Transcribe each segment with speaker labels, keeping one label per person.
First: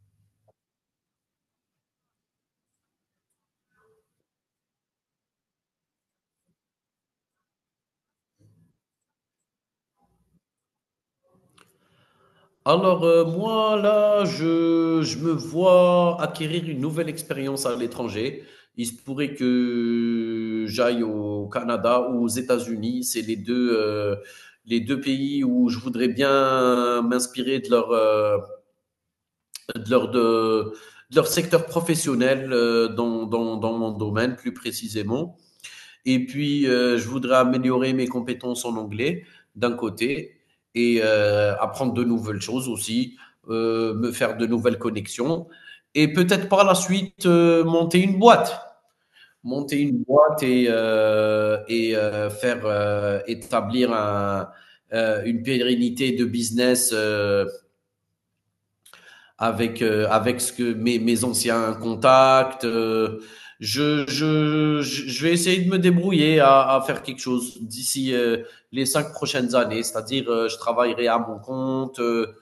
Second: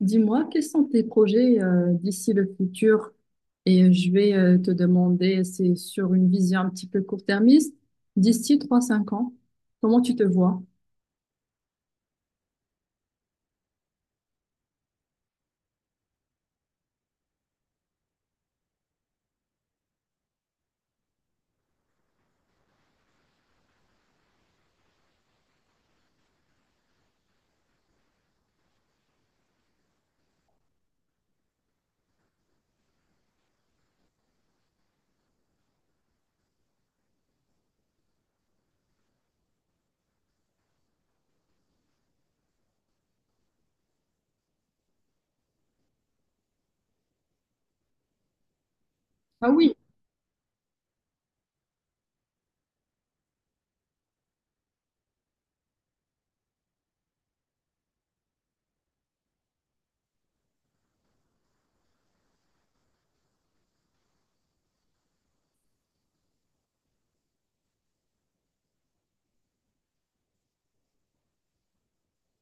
Speaker 1: Dis-moi, quels sont tes projets d'ici le futur? Et je vais te demander, c'est sur une vision un petit peu court-termiste, d'ici trois cinq ans, comment tu te vois?
Speaker 2: Moi, là, je me vois acquérir une nouvelle expérience à l'étranger. Il se pourrait que j'aille au Canada ou aux États-Unis. C'est les deux pays où je voudrais bien m'inspirer de de leur, de, de leur secteur professionnel, dans mon domaine plus précisément. Et puis, je voudrais améliorer mes compétences en anglais, d'un côté, et apprendre de nouvelles choses aussi, me faire de nouvelles connexions, et peut-être par la suite, monter une boîte.
Speaker 1: Ah oui.
Speaker 2: Monter une boîte et faire établir une pérennité de business, avec ce que mes anciens contacts. Je vais essayer de me débrouiller à faire quelque chose d'ici, les cinq prochaines années. C'est-à-dire, je travaillerai à mon compte. euh,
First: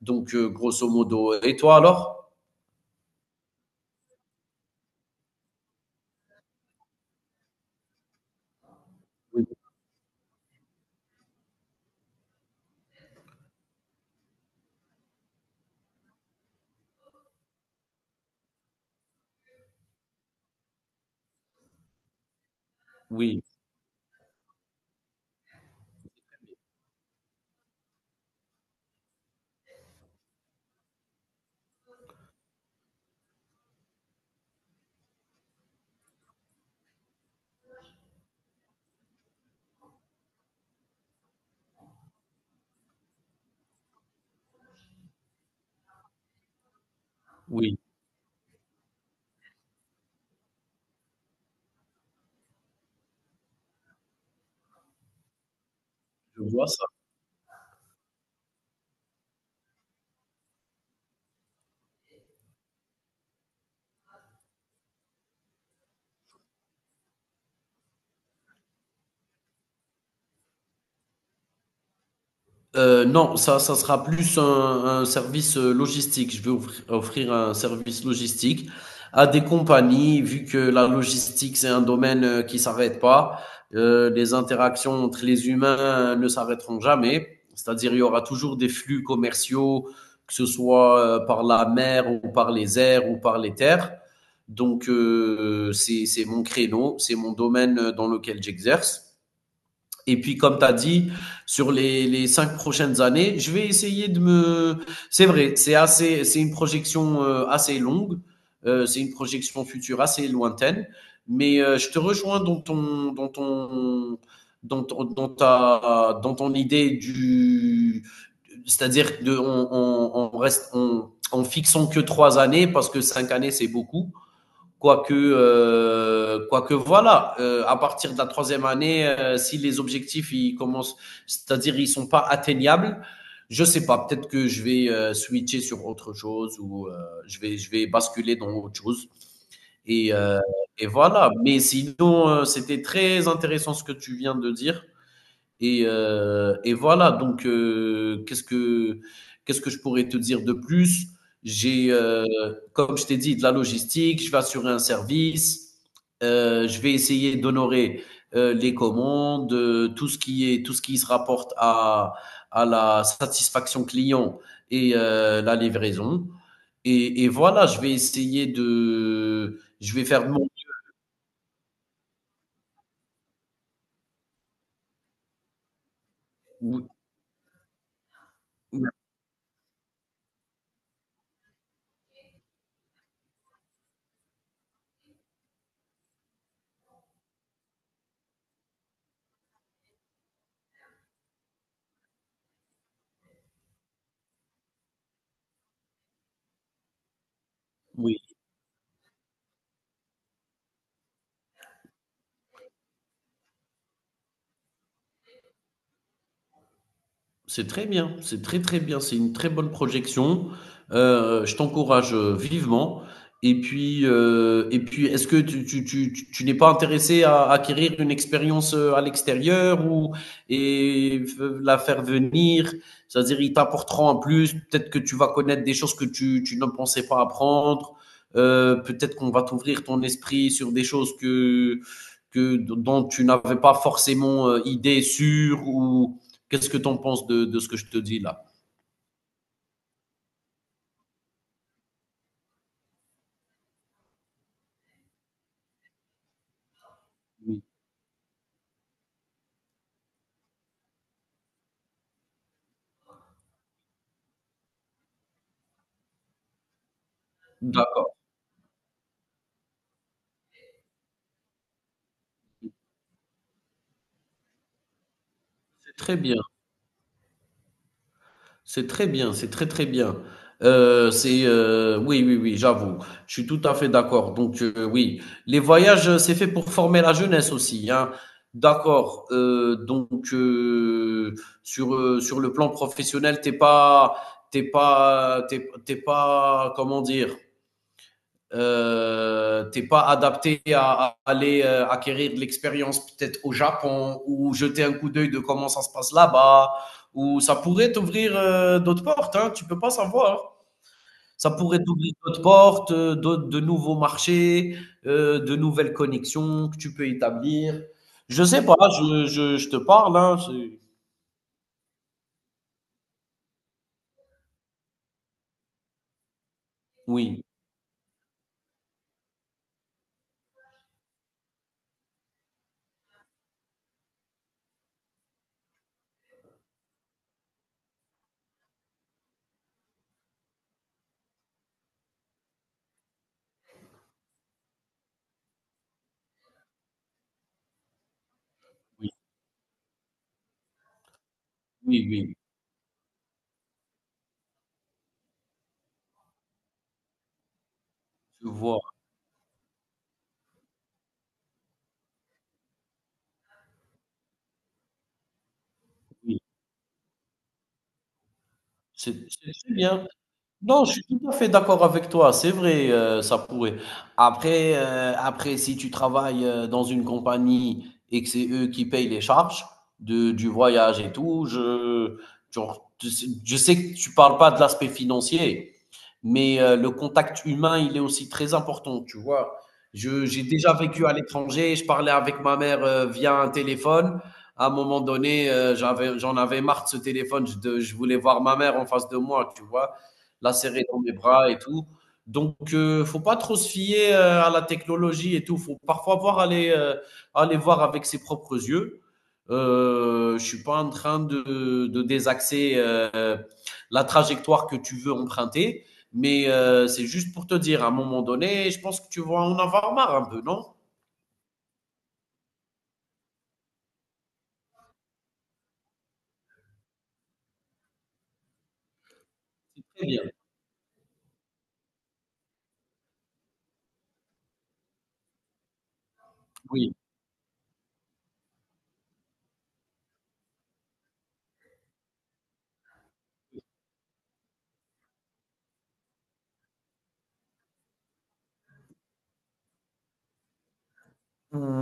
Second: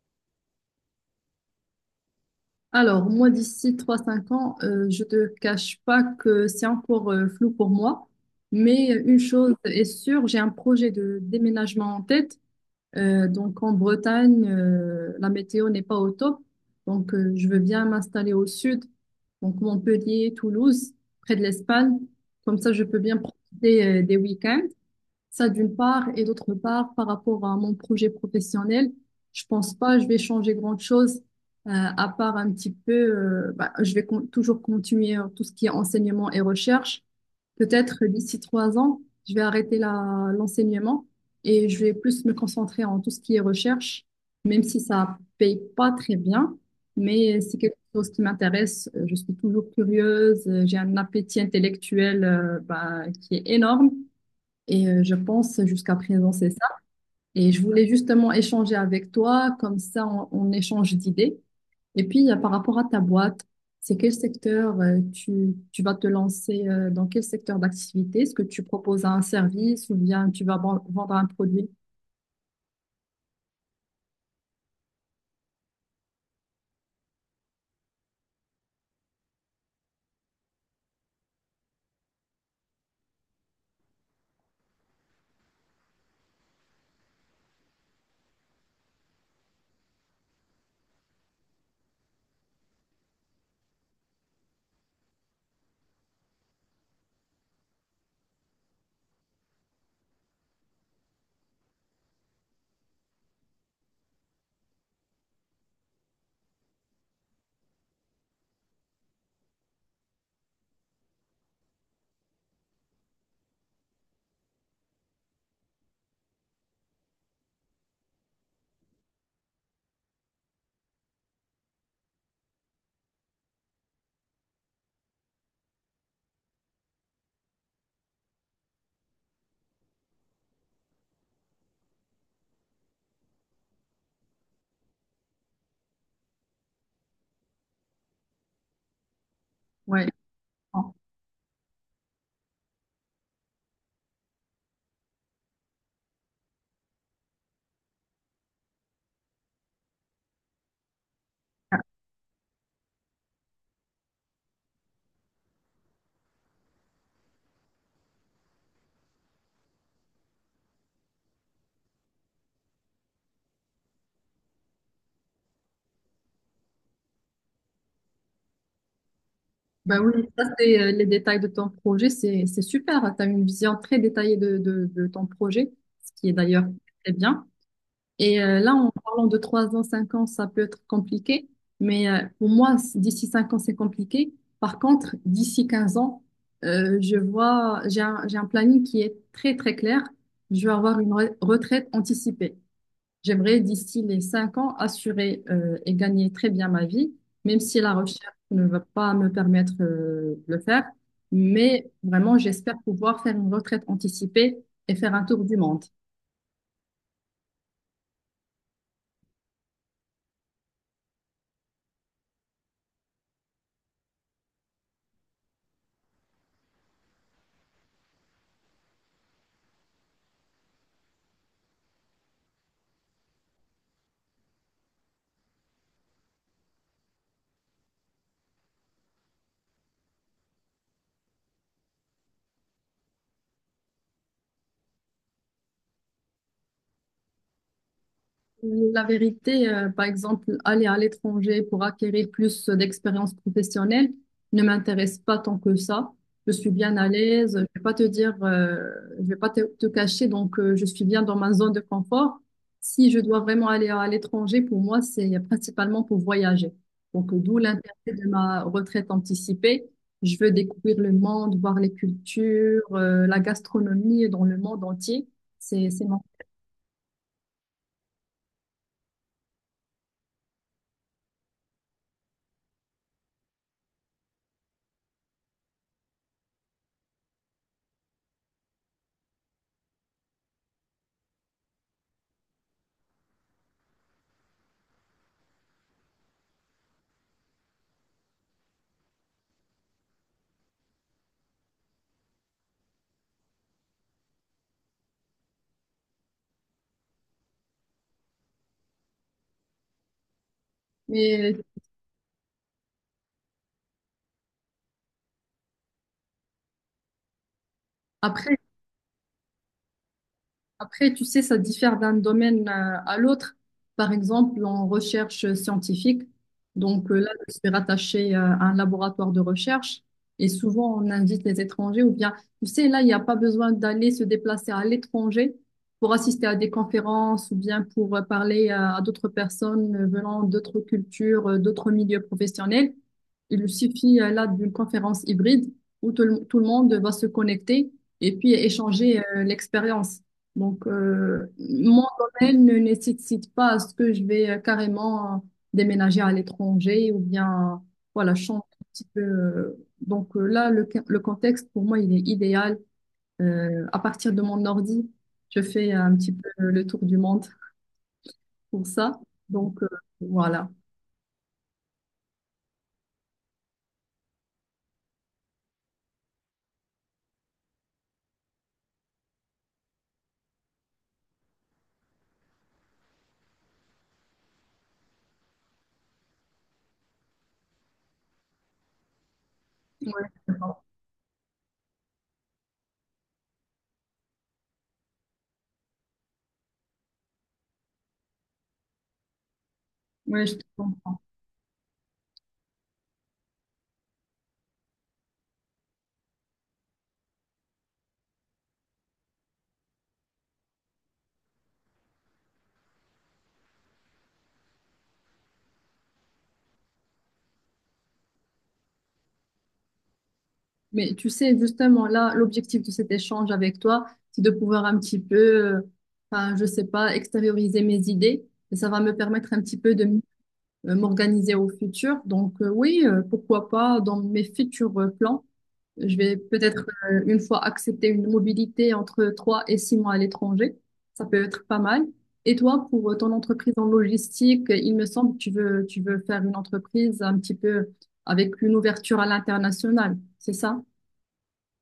Speaker 2: donc, euh, Grosso modo. Et toi alors?
Speaker 1: Alors, moi, d'ici trois cinq ans, je te cache pas que c'est encore flou pour moi, mais une
Speaker 2: Oui,
Speaker 1: chose est sûre, j'ai un projet de déménagement en tête. Donc en Bretagne, la météo n'est pas au top. Donc je veux bien m'installer au sud, donc Montpellier, Toulouse, près de l'Espagne. Comme ça, je peux bien
Speaker 2: oui,
Speaker 1: profiter des week-ends. Ça d'une part, et d'autre part, par rapport à mon projet professionnel, je pense pas je vais changer grand-chose, euh, à part un petit peu, bah, toujours continuer tout ce qui est enseignement et recherche. Peut-être d'ici trois ans, je vais arrêter l'enseignement et je vais plus me concentrer en tout ce qui est recherche, même si ça paye pas très bien, mais c'est quelque
Speaker 2: oui.
Speaker 1: chose qui m'intéresse. Je suis toujours curieuse, j'ai un appétit intellectuel bah, qui est énorme et je pense jusqu'à présent
Speaker 2: Je
Speaker 1: c'est ça.
Speaker 2: vois ça.
Speaker 1: Et je voulais justement échanger avec toi, comme ça on échange d'idées et puis, par rapport à ta boîte, c'est quel secteur tu vas te lancer dans quel secteur d'activité? Est-ce que tu proposes un service ou bien tu vas vendre un produit?
Speaker 2: Non, ça sera plus un service, logistique. Je veux offrir un service logistique à des compagnies, vu que la logistique, c'est un domaine, qui s'arrête pas. Les interactions entre les humains, ne s'arrêteront jamais. C'est-à-dire, il y aura toujours des flux commerciaux, que ce soit, par la mer ou par les airs ou par les terres. Donc, c'est mon créneau, c'est mon domaine, dans lequel j'exerce. Et puis, comme tu as dit, sur les cinq prochaines années, je vais essayer de me. C'est vrai, c'est assez, c'est une projection, assez longue, c'est une projection future assez lointaine, mais je te rejoins dans ton idée du, c'est-à-dire de, on reste, on, en fixant que trois années parce que cinq années c'est beaucoup. Quoique, voilà, à partir de la troisième année, si les objectifs ils commencent, c'est-à-dire ils ne sont pas atteignables, je ne sais pas, peut-être que je vais, switcher sur autre chose ou, je vais basculer dans autre chose.
Speaker 1: Ouais.
Speaker 2: Et, euh, et
Speaker 1: Ah.
Speaker 2: voilà. Mais sinon, c'était très intéressant ce que tu viens de dire. Et voilà donc, qu'est-ce que je pourrais te dire de plus? J'ai, heu, Comme je t'ai dit, de la logistique, je vais assurer un service, je vais essayer d'honorer, les commandes, tout ce qui est tout ce qui se rapporte à la satisfaction client et, la livraison et voilà, je vais essayer de je
Speaker 1: Ben
Speaker 2: vais faire
Speaker 1: oui,
Speaker 2: de
Speaker 1: ça
Speaker 2: mon
Speaker 1: c'est les détails de ton projet, c'est super. Tu as une vision très détaillée de ton projet, ce qui est d'ailleurs
Speaker 2: oui.
Speaker 1: très bien. Et là, en parlant de 3 ans, 5 ans, ça peut être compliqué. Mais pour moi, d'ici 5 ans, c'est compliqué. Par contre, d'ici 15 ans, je vois, j'ai un planning qui est très, très clair. Je vais avoir une retraite anticipée. J'aimerais, d'ici les 5 ans, assurer et gagner très bien ma vie, même si la
Speaker 2: Oui.
Speaker 1: recherche ne va pas me permettre de le faire. Mais vraiment, j'espère pouvoir faire une retraite anticipée et faire un tour du monde.
Speaker 2: C'est très bien, c'est très, très bien, c'est une très bonne projection. Je t'encourage, vivement et puis, est-ce que tu n'es pas intéressé à acquérir une expérience, à l'extérieur ou et f la faire venir? C'est-à-dire ils t'apporteront en plus, peut-être que tu vas connaître des choses que tu ne pensais pas apprendre, peut-être qu'on va t'ouvrir ton esprit sur des choses que dont tu n'avais pas forcément, idée sûre ou qu'est-ce que tu en penses de ce que je te dis là?
Speaker 1: La vérité, par exemple, aller à l'étranger pour acquérir plus d'expérience professionnelle ne m'intéresse pas tant que ça. Je suis bien à
Speaker 2: Oui.
Speaker 1: l'aise.
Speaker 2: Mmh.
Speaker 1: Je vais pas te cacher. Donc, je suis bien dans ma zone de confort. Si je dois vraiment aller à l'étranger, pour moi, c'est principalement pour voyager. Donc, d'où l'intérêt
Speaker 2: D'accord,
Speaker 1: de ma retraite anticipée. Je veux découvrir le monde, voir les cultures, la gastronomie dans le monde entier.
Speaker 2: c'est
Speaker 1: C'est
Speaker 2: très
Speaker 1: mon.
Speaker 2: bien, c'est très bien, c'est très, très bien. Oui, oui, oui, j'avoue. Je suis tout à fait d'accord. Donc, oui, les voyages, c'est fait pour former la jeunesse aussi, hein. D'accord, sur le plan professionnel, t'es pas, comment dire? T'es pas adapté à aller, acquérir de l'expérience peut-être au Japon ou jeter un coup d'œil de comment ça se passe là-bas ou ça pourrait t'ouvrir, d'autres portes, hein, tu ne peux pas savoir. Ça
Speaker 1: Mais
Speaker 2: pourrait t'ouvrir d'autres portes, de nouveaux marchés, de nouvelles connexions que tu peux établir. Je
Speaker 1: après.
Speaker 2: sais pas, je te parle, hein, c'est-
Speaker 1: Après, tu sais, ça diffère d'un domaine à l'autre. Par exemple, en recherche scientifique, donc là,
Speaker 2: Oui,
Speaker 1: je suis rattachée à un laboratoire de recherche et souvent on invite les étrangers ou bien, tu sais, là, il n'y a pas besoin d'aller se déplacer à l'étranger pour assister à des conférences ou bien pour parler à d'autres personnes venant d'autres cultures, d'autres milieux professionnels. Il suffit là d'une conférence hybride où tout le monde va se connecter et puis
Speaker 2: oui,
Speaker 1: échanger l'expérience. Donc, mon
Speaker 2: oui, oui,
Speaker 1: domaine ne nécessite pas à ce que je vais carrément déménager à l'étranger ou bien, voilà,
Speaker 2: je
Speaker 1: changer
Speaker 2: vois,
Speaker 1: un petit peu. Donc là, le contexte, pour moi, il est idéal. À partir de mon ordi, je fais un petit
Speaker 2: oui.
Speaker 1: peu le tour du monde pour ça.
Speaker 2: C'est très
Speaker 1: Donc,
Speaker 2: bien.
Speaker 1: voilà.
Speaker 2: Non, je suis tout à fait d'accord avec toi. C'est vrai, ça pourrait. Après, si tu travailles, dans une compagnie et que c'est eux qui payent les charges du voyage et tout, je, genre, tu sais- je sais que tu parles pas de l'aspect financier, mais le contact humain, il est aussi très important, tu vois.
Speaker 1: Ouais,
Speaker 2: J'ai
Speaker 1: je te
Speaker 2: déjà
Speaker 1: comprends.
Speaker 2: vécu à l'étranger, je parlais avec ma mère, via un téléphone. À un moment donné, j'en avais marre de ce téléphone, je voulais voir ma mère en face de moi, tu vois
Speaker 1: Ouais,
Speaker 2: la
Speaker 1: je te
Speaker 2: serrer dans mes
Speaker 1: comprends.
Speaker 2: bras et tout. Donc, il, ne faut pas trop se fier, à la technologie et tout. Il faut parfois voir aller, aller voir avec ses propres yeux. Je ne suis pas en train de désaxer, la trajectoire que tu veux emprunter, mais c'est juste pour te dire, à un moment donné, je pense que tu vas en avoir marre un peu, non.
Speaker 1: Mais tu sais, justement, là, l'objectif de cet échange avec toi, c'est de pouvoir un petit peu, euh, enfin, je sais pas, extérioriser mes idées. Et ça va me permettre un petit peu
Speaker 2: Très bien.
Speaker 1: m'organiser au futur. Donc, oui, pourquoi pas, dans mes futurs plans, je vais peut-être,
Speaker 2: Oui.
Speaker 1: une fois accepter une mobilité entre trois et six mois à l'étranger. Ça peut être pas mal. Et toi, pour ton entreprise en logistique, il me semble que tu veux faire une entreprise un petit peu avec une ouverture à l'international, c'est ça?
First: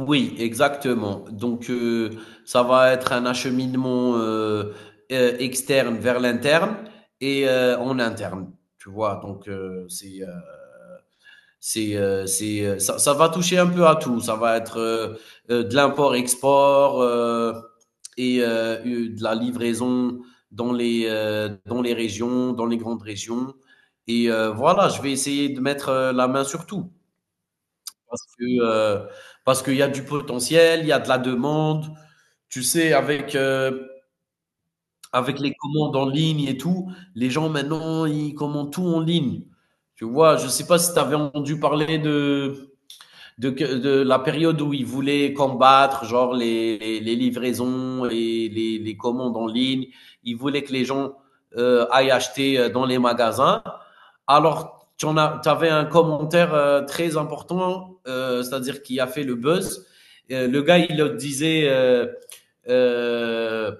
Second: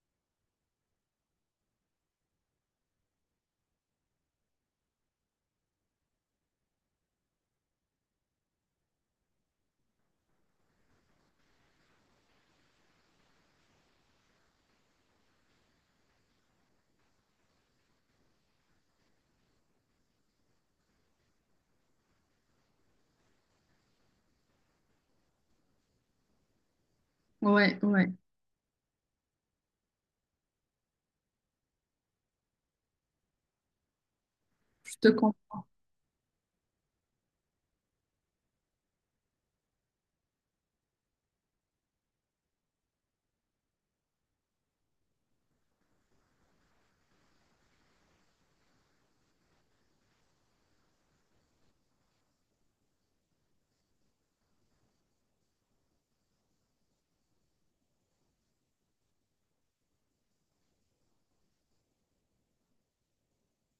Speaker 2: Oui, exactement. Donc, ça va être un acheminement, externe vers l'interne et en interne. Tu vois, donc c'est, ça va toucher un peu à tout. Ça va être, de l'import-export, et, de la livraison, dans les régions, dans les grandes régions. Et voilà, je vais essayer de mettre, la main sur tout
Speaker 1: Ouais, ouais,
Speaker 2: parce que, parce qu'il y a du potentiel, il y a de la demande. Tu sais,
Speaker 1: je te comprends.
Speaker 2: avec les commandes en ligne et tout, les gens maintenant ils commandent tout en ligne. Tu vois, je sais pas si tu avais entendu parler de de la période où ils voulaient combattre, genre les livraisons et commandes en ligne. Ils voulaient que les gens, aillent acheter, dans les magasins. Alors, tu en as tu avais un commentaire, très important, c'est-à-dire qui a fait le buzz. Le gars, il disait euh,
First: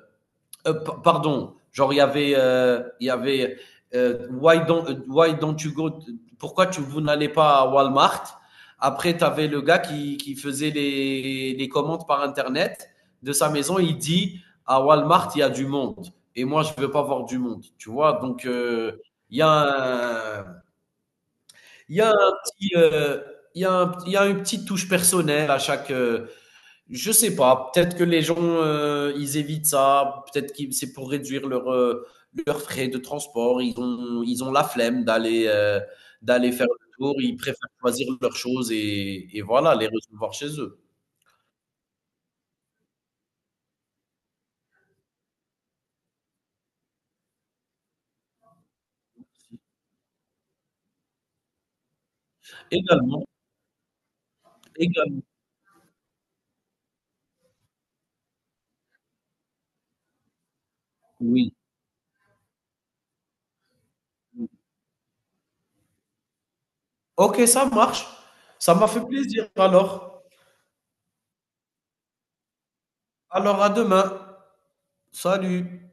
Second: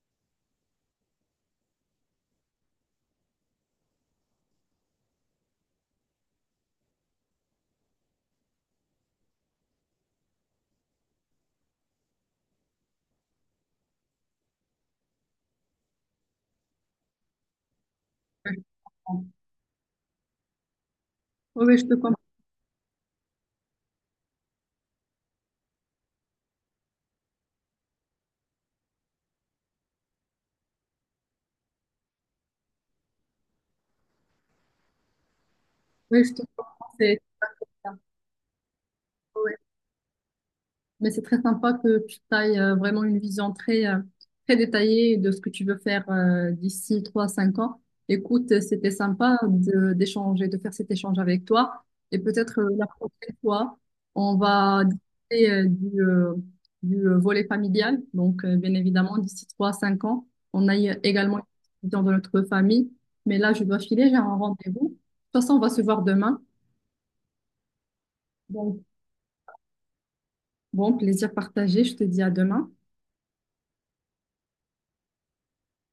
Speaker 2: pardon, genre il y avait, why don't you go, pourquoi vous n'allez pas à Walmart? Après, tu avais le gars qui faisait les commandes par Internet de sa maison. Il dit à Walmart, il y a du monde. Et moi, je ne veux pas voir du monde. Tu vois, donc
Speaker 1: Ouais,
Speaker 2: il y a un,
Speaker 1: ouais, je te
Speaker 2: il y a
Speaker 1: comprends.
Speaker 2: un petit, il y a une petite touche personnelle à chaque, je sais pas. Peut-être que les gens, ils évitent ça. Peut-être que c'est pour réduire leur, leurs frais de transport. Ils ont la flemme d'aller,
Speaker 1: Ouais, je te
Speaker 2: d'aller faire le
Speaker 1: comprends.
Speaker 2: tour.
Speaker 1: C'est
Speaker 2: Ils préfèrent
Speaker 1: ça.
Speaker 2: choisir leurs choses et
Speaker 1: Ouais.
Speaker 2: voilà, les recevoir chez eux.
Speaker 1: Mais c'est très sympa que tu ailles vraiment une vision très, très détaillée de ce que tu veux faire d'ici 3 cinq ans. Écoute, c'était sympa d'échanger, de faire cet échange avec toi. Et peut-être la
Speaker 2: Également,
Speaker 1: prochaine fois, on va
Speaker 2: également.
Speaker 1: discuter du volet familial. Donc, bien évidemment, d'ici 3 cinq ans, on aille également
Speaker 2: Oui.
Speaker 1: dans notre famille. Mais là, je dois filer, j'ai un rendez-vous. De toute façon, on va se voir demain.
Speaker 2: OK, ça marche. Ça
Speaker 1: Donc,
Speaker 2: m'a fait plaisir alors.
Speaker 1: bon, plaisir partagé. Je te dis à demain.
Speaker 2: Alors à demain. Salut.